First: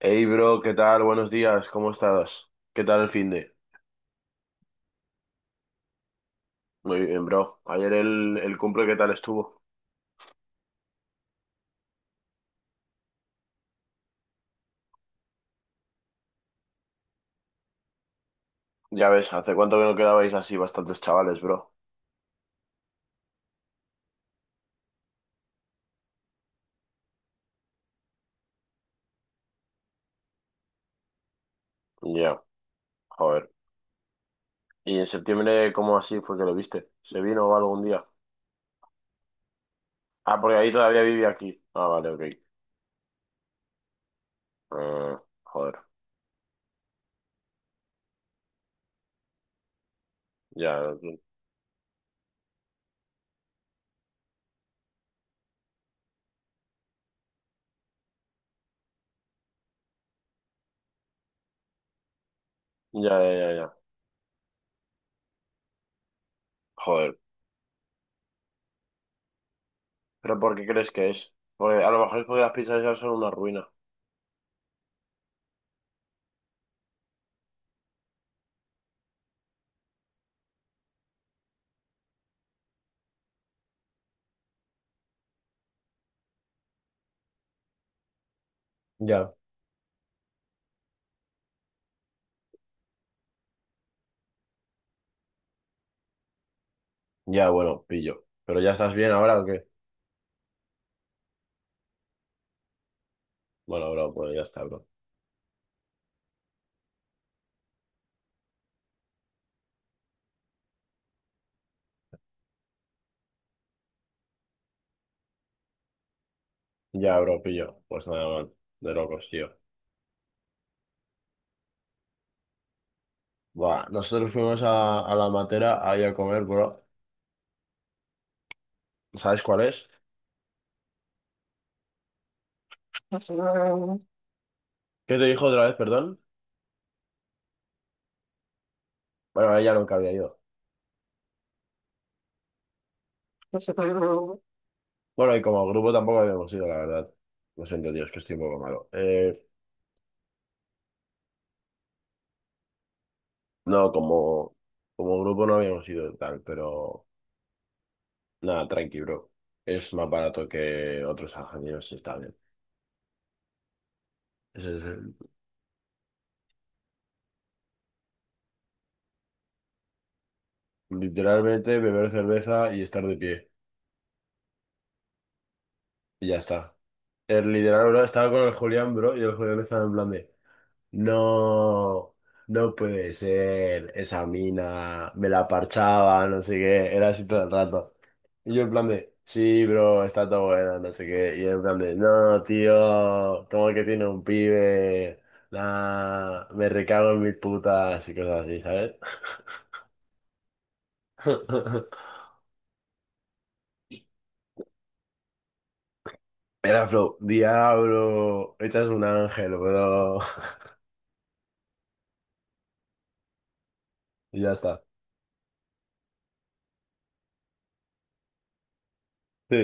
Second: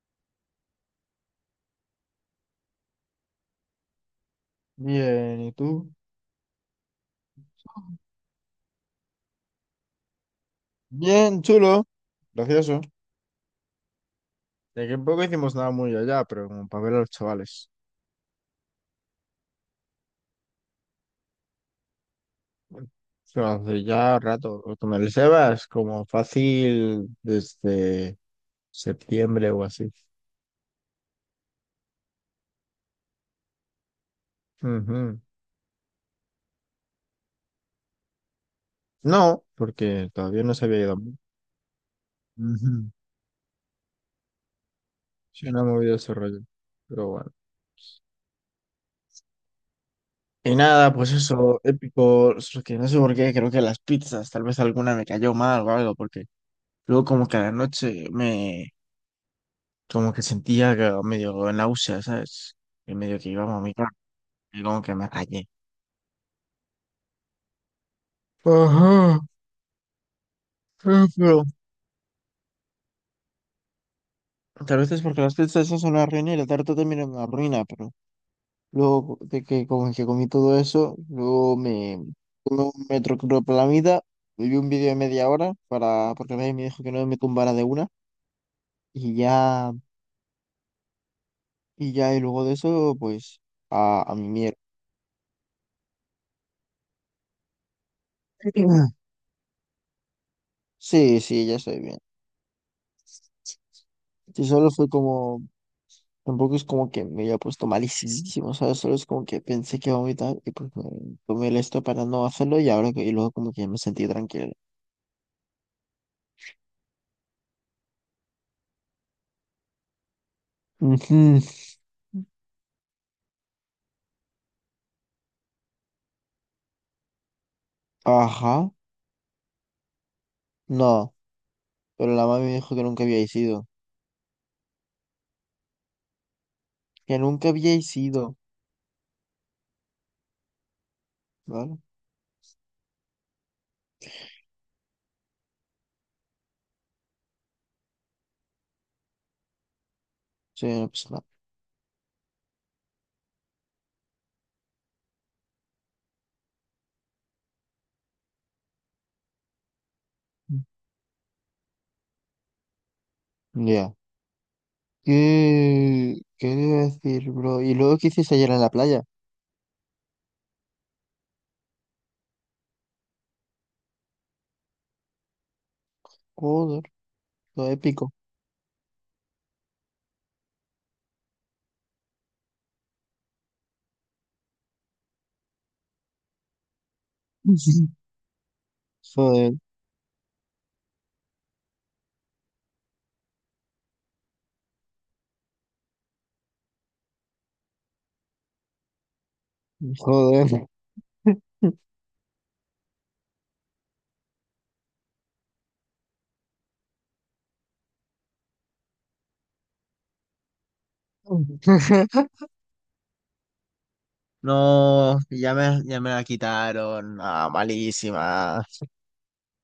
Hey bro, ¿qué tal? Buenos días, ¿cómo estás? ¿Qué tal el fin de? Bien, ¿y tú? Muy bien, bro. Ayer el cumple, ¿qué tal estuvo? Bien, chulo. Gracioso. De que en poco hicimos nada muy allá, pero como para ver a los chavales. Ya ves, ¿hace cuánto que no quedabais así bastantes chavales, bro? Bueno, pero hace ya rato. Lo Con el Sebas, como fácil desde septiembre o así. Ya, joder. ¿Y en Ujú. septiembre cómo así fue que lo viste? ¿Se vino algún día? No, porque Ah, todavía no porque se ahí había ido. todavía vivía aquí. Ah, vale, ok. Ujú. Ah, Sí, no ha joder. movido ese rollo. Pero bueno. Y Ya, nada, pues eso, épico. Solo que no sé por qué, creo que las pizzas, tal vez alguna me cayó mal o algo, porque luego como que a la noche me. Como que sentía que medio náusea, ¿sabes? Y medio ya, que ya, iba a ya, ya. vomitar, y como que me rayé. Joder. Ajá, ¿Pero por qué crees que es? pero Porque a lo mejor es porque las pizzas ya son una ruina. tal vez es porque las pizzas esas son una ruina y la tarta también es una ruina, pero luego de que como que comí todo eso, luego me tomé un metro metoclopramida, vi un vídeo de media hora para, porque nadie me dijo que no me tumbara de una, y Ya, ya, y luego de eso, pues, a mi mierda. ya, bueno, pillo. ¿Pero ya estás bien ahora o qué? Sí, sí, ya estoy bien. Bueno, bro, pues ya Y está, solo bro. fue como tampoco es como que me haya puesto malísimo, ¿sabes? Solo es como que pensé que iba a vomitar y pues me tomé el esto para no hacerlo y y luego como que ya me sentí tranquilo. Ya, bro, pillo. Pues nada, man, de locos, tío. Ujú. Buah, nosotros fuimos a la matera ahí a comer, bro. Ajá, ¿Sabes cuál es? no, pero la mami me dijo que nunca ¿Qué había ido. te dijo otra vez, perdón? Que nunca había ido, Bueno, ella nunca había ido. ¿vale? Bueno, y como grupo tampoco habíamos ido, la verdad. Lo siento, tío, es que estoy un poco malo. Sí, no pasa nada. No, como grupo no habíamos ido tal, pero nada, tranqui, bro. Es más barato que otros ingenieros y está bien. Mm. Ya. Ese es el- Qué iba a decir, bro? ¿Y luego qué hiciste ayer en la playa? literalmente beber cerveza y estar de pie. Y ya está. Joder, El todo literal, bro, épico. estaba con el Julián, bro, y el Julián estaba en plan de, no, no puede ser, esa mina, me la parchaba, no sé qué, era así todo el rato. Y yo en plan de, Joder, sí, bro, está todo bueno, no sé qué, y él en plan de, no, tío, como que tiene un pibe, nah, me recago en mis putas y cosas así, ¿sabes? joder. Era flow, diablo, echas un ángel, bro, y ya está. No, ya me la quitaron. Ah, malísima. Sí,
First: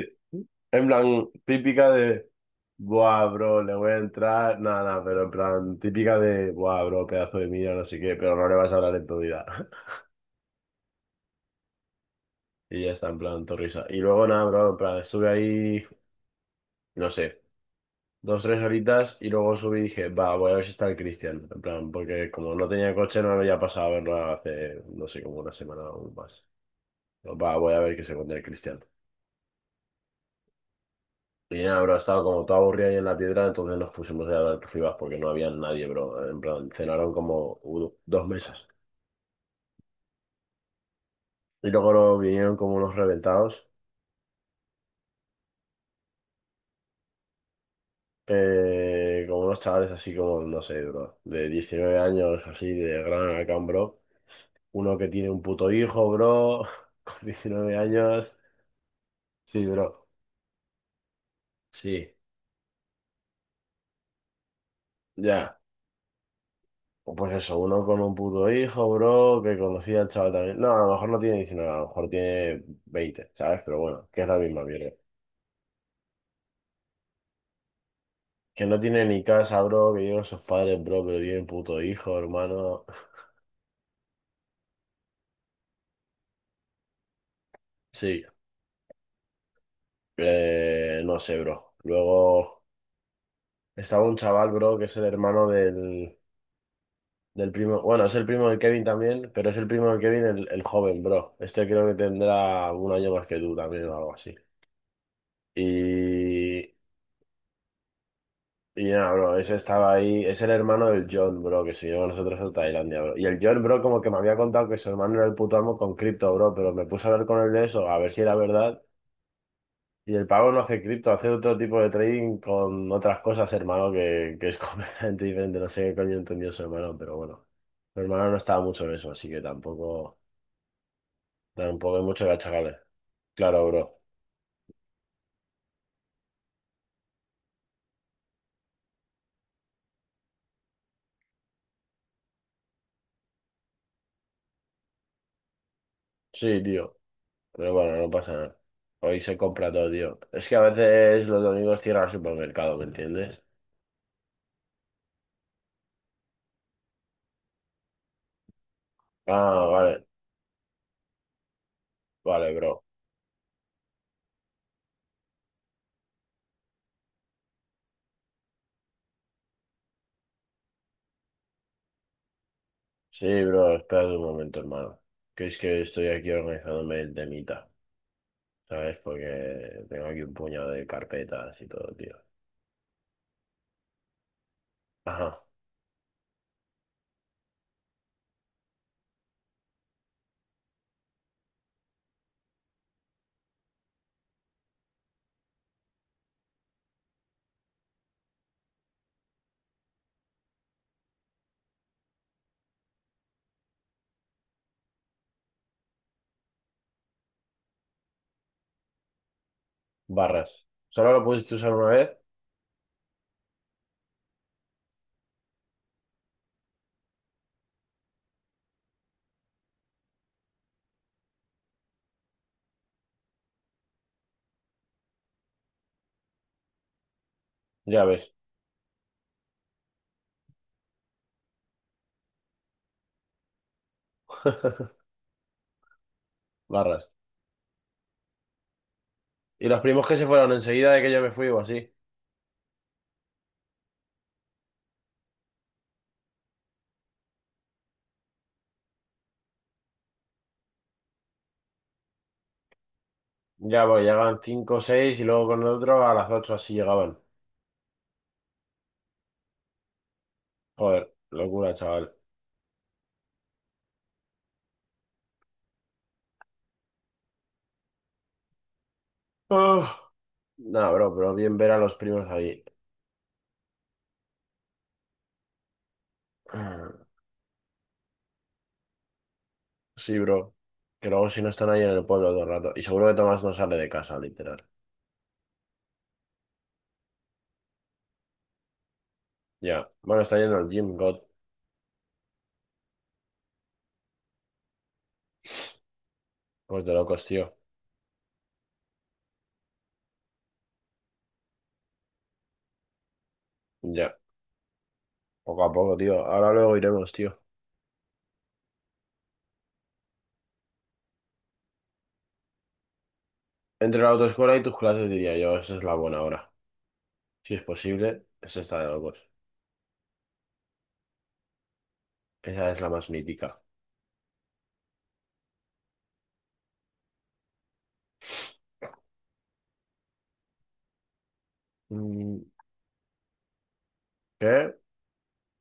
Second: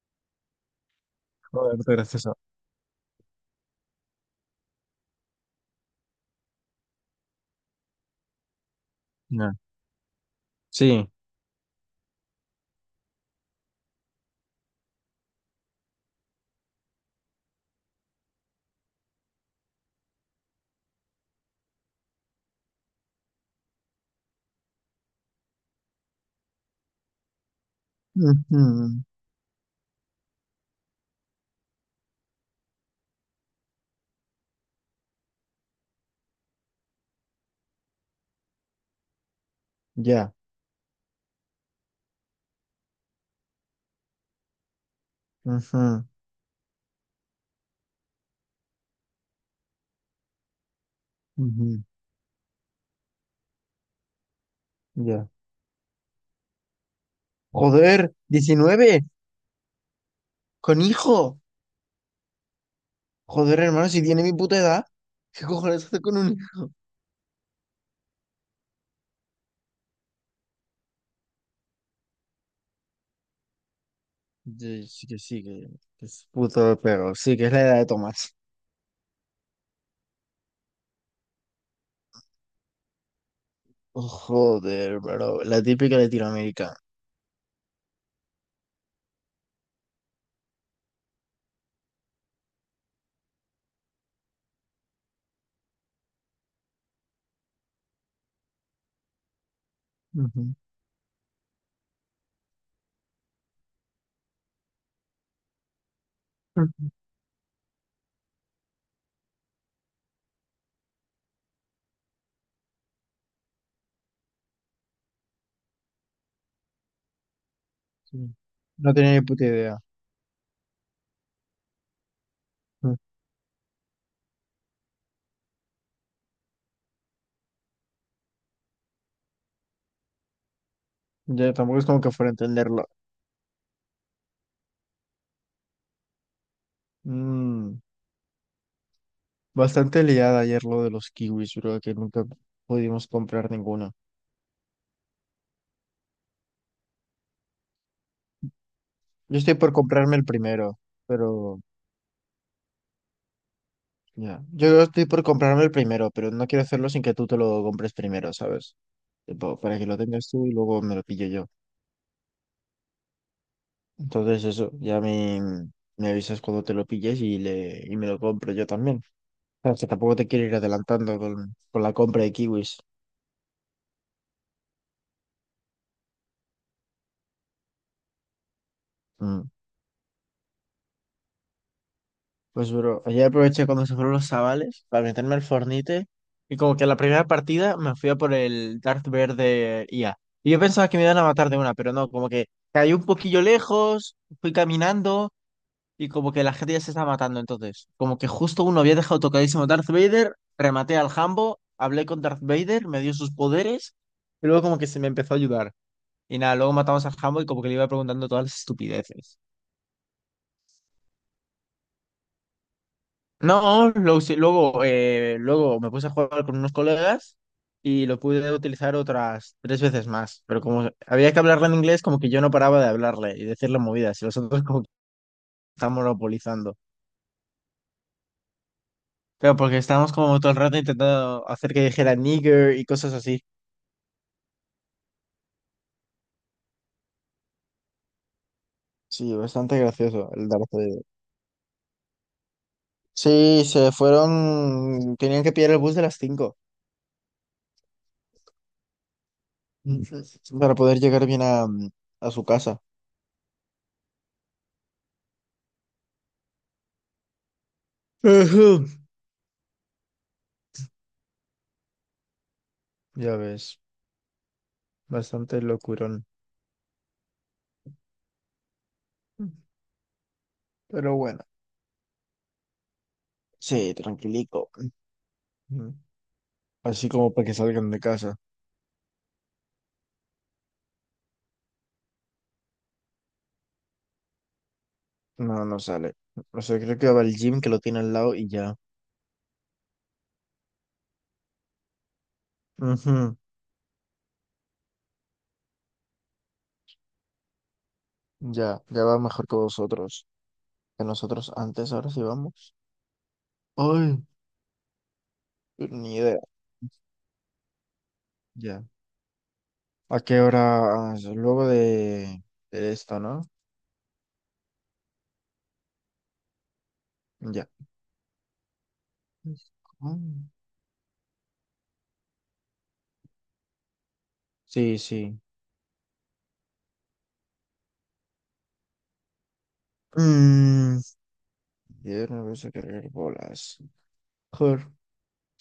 en plan, Joder, típica qué de, gracioso. buah, bro, le voy a entrar, nada, nada, pero en plan, típica de, buah, bro, pedazo de mierda, no sé qué, pero no le vas a hablar en tu vida. No. Y ya está, en plan, torrisa. Y luego, nada, bro, en plan, estuve ahí, no sé, 2, 3 horitas y luego subí y dije, va, voy a ver si está el Cristian, en plan, porque como no tenía coche, no me había pasado a verlo hace, no sé, como una semana o más. Va, voy a ver que se encuentra el Cristian. Ujú, Y nada, bro, estaba como todo aburrido ahí en la piedra, entonces nos pusimos a hablar rivas porque no había nadie, bro. En plan, cenaron como u- dos mesas. ya. Y luego nos vinieron como unos reventados, Ujú, como unos chavales así como, no sé, bro, de ujú, 19 años, así, de gran Alacant, bro. Uno que ya. tiene un puto hijo, bro, con 19 Joder, años. 19 Sí, bro, con hijo. sí, Joder, hermano, si tiene mi puta edad, ¿qué ya. cojones hace con un hijo? O pues eso, uno con un puto hijo, bro, que conocía al chaval también. No, a lo mejor no tiene 19, a lo mejor tiene 20, ¿sabes? Pero bueno, que es la misma Sí, mierda. sí que sí, que es puto perro. Sí, que es la edad de Tomás. Que no tiene ni casa, bro, que llevan sus padres, bro, pero tienen puto hijo, hermano. Oh, joder, bro. La típica Latinoamérica. Sí, no sé, bro. Luego estaba un chaval, bro, que es el hermano del primo. Bueno, es el primo de Kevin también, pero es el primo de Kevin el, Ujú, el joven, bro. Este creo que tendrá un año más que tú también o algo así. ujú, Y, y nada, bro, ese estaba ahí. Es el hermano del John, bro, que se llevó a nosotros a Tailandia, bro. Y el John, bro, como que me había contado que su hermano era el puto amo con cripto, bro, pero me puse a hablar con él de eso, a ver si sí. era verdad. No tenía ni puta idea. Y el pavo no hace cripto, hace otro tipo de trading con Mm. otras cosas, hermano, que es completamente diferente. No sé qué coño entendió su hermano, pero bueno. Mi hermano no estaba mucho en eso, así que tampoco, Ya, tampoco es tampoco como hay que mucho fuera que a achacarle. entenderlo. Claro, bro. Mm. Bastante liada ayer lo de los kiwis, bro, que nunca pudimos comprar ninguna. Sí, tío. Pero bueno, no pasa nada. Hoy Yo se estoy compra por todo, comprarme tío. el Es que a primero, veces los pero domingos cierra el supermercado, ¿me entiendes? ya. Yo estoy por comprarme el primero, pero no quiero hacerlo sin que tú te lo compres primero, ¿sabes? Tipo, Ah, para que lo vale. tengas tú y luego me lo pillo yo. Vale, bro. Entonces eso, me avisas cuando te lo pilles y me lo compro yo también. O sea, que tampoco te quiero ir adelantando con la compra de kiwis. Sí, bro, espérate un momento, hermano. Que es que estoy aquí organizándome el temita. ¿Sabes? Mm. Porque tengo aquí un puñado de carpetas y todo, tío. Pues, bro, ayer aproveché cuando se fueron los chavales para meterme al Ajá, Fornite y como que la primera partida me fui a por el Darth Vader de IA. Y yo pensaba que me iban a matar de una, pero no, como que caí un poquillo lejos, fui caminando y como que la gente ya se estaba matando entonces. Como que justo uno había dejado tocadísimo Darth Vader, rematé al Jambo, hablé con Darth Vader, me dio sus poderes y luego como que se me empezó a ayudar. Y nada, luego matamos al Jambo y como que le iba preguntando todas las estupideces. barras. Solo lo pudiste usar una vez, No, luego, luego me puse a jugar con unos colegas y lo pude utilizar otras tres veces más, pero como había que hablarle en inglés, como que yo no paraba de hablarle y decirle movidas, y los otros como que estaban monopolizando. ya ves. Pero porque estábamos como todo el rato intentando hacer que dijera nigger y cosas así. Barras. Sí, Y bastante los primos que se gracioso el fueron Darth enseguida Vader. de que yo me fui o así. Sí, se fueron, tenían que pillar el bus de las 5 para poder llegar bien a su casa. Ya, pues llegaban 5 o 6 y luego con el otro a las 8 así llegaban. Ujú. Joder, locura, chaval. Ya ves, bastante locurón. Ah. Nah, Pero bro, pero bueno, bien ver a los primos ahí. sí, tranquilico. Ujú, Ah, así como para que salgan de casa. sí, bro. Que luego si no están ahí en el pueblo todo el rato. Y seguro que Tomás no sale de casa, literal. No, no sale. O sea, creo que va al gym que lo tiene al lado y ya. Ya. Bueno, está yendo al gym, God. Ujú, Pues de locos, tío. ya, ya va mejor que vosotros. Que nosotros antes, ahora sí vamos. Ya. Ay, Poco a poco, ni tío. idea. Ahora luego iremos, tío. Ya. ¿A qué hora? Ah, luego de esto, ¿no? Entre la autoescuela y tus clases diría yo, esa es la buena hora. Si es Ya. posible, esa está de locos. Mm, Esa es la más mítica. sí, sí. Mm, y de Mm, una a cargar bolas. ¿qué? Joder.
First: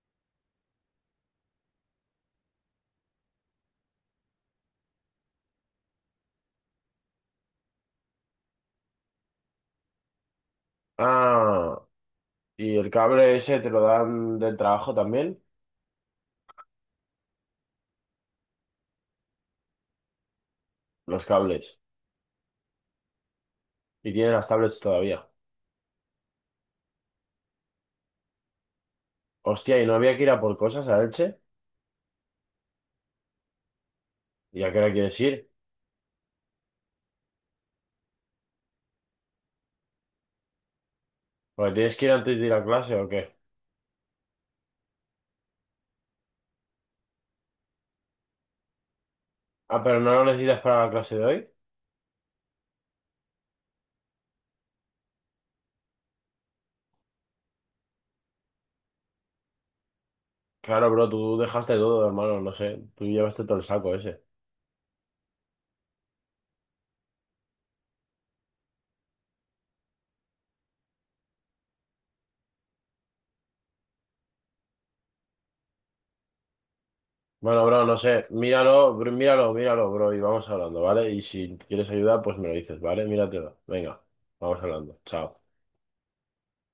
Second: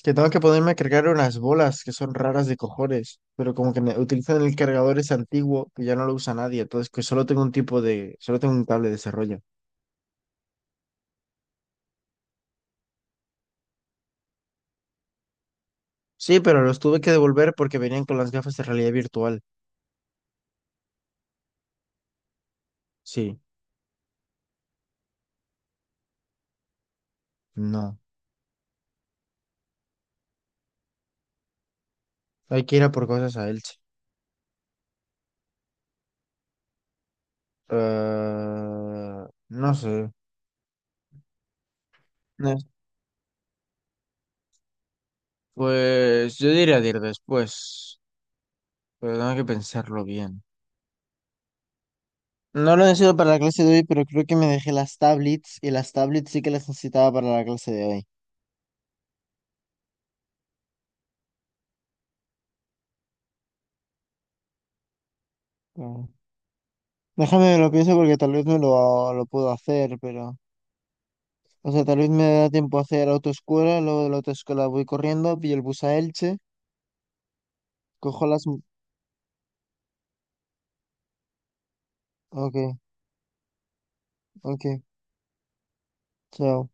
Que tengo que ponerme a cargar unas bolas que son raras de cojones, pero como que utilizan el cargador es antiguo que ya no lo usa nadie, entonces que solo tengo un tipo de, solo tengo un cable de desarrollo. Ah, ¿y el cable ese te lo dan del trabajo también? Sí, pero los tuve que devolver porque venían con las gafas de realidad virtual. Los cables. Sí, Y tienen las tablets todavía. no. Hostia, ¿y no había que ir a por cosas a Elche? Hay que ir a por cosas a Elche. ¿Y a qué hora quieres ir? Ah, no sé. Porque tienes que ir antes de ir No, a clase o qué. pues yo diría de ir después, pero tengo que Ah, pero pensarlo no lo bien. necesitas para la clase de hoy. No lo necesito para la clase de hoy, pero creo que me dejé las tablets y las tablets sí que las necesitaba para la clase de Claro, bro, tú dejaste todo, hermano, no sé. Tú llevaste todo el saco ese. hoy. Déjame, lo pienso porque tal vez lo puedo hacer, pero... O sea, tal vez me da tiempo a hacer autoescuela, luego de la autoescuela voy corriendo, pillo el bus a Elche, Bueno, bro, no sé, cojo las... míralo, míralo, míralo, bro, y vamos hablando, ¿vale? Y si quieres ayuda, pues me lo Ok, dices, ¿vale? Míratelo. Venga, vamos ok, hablando. Chao. chao.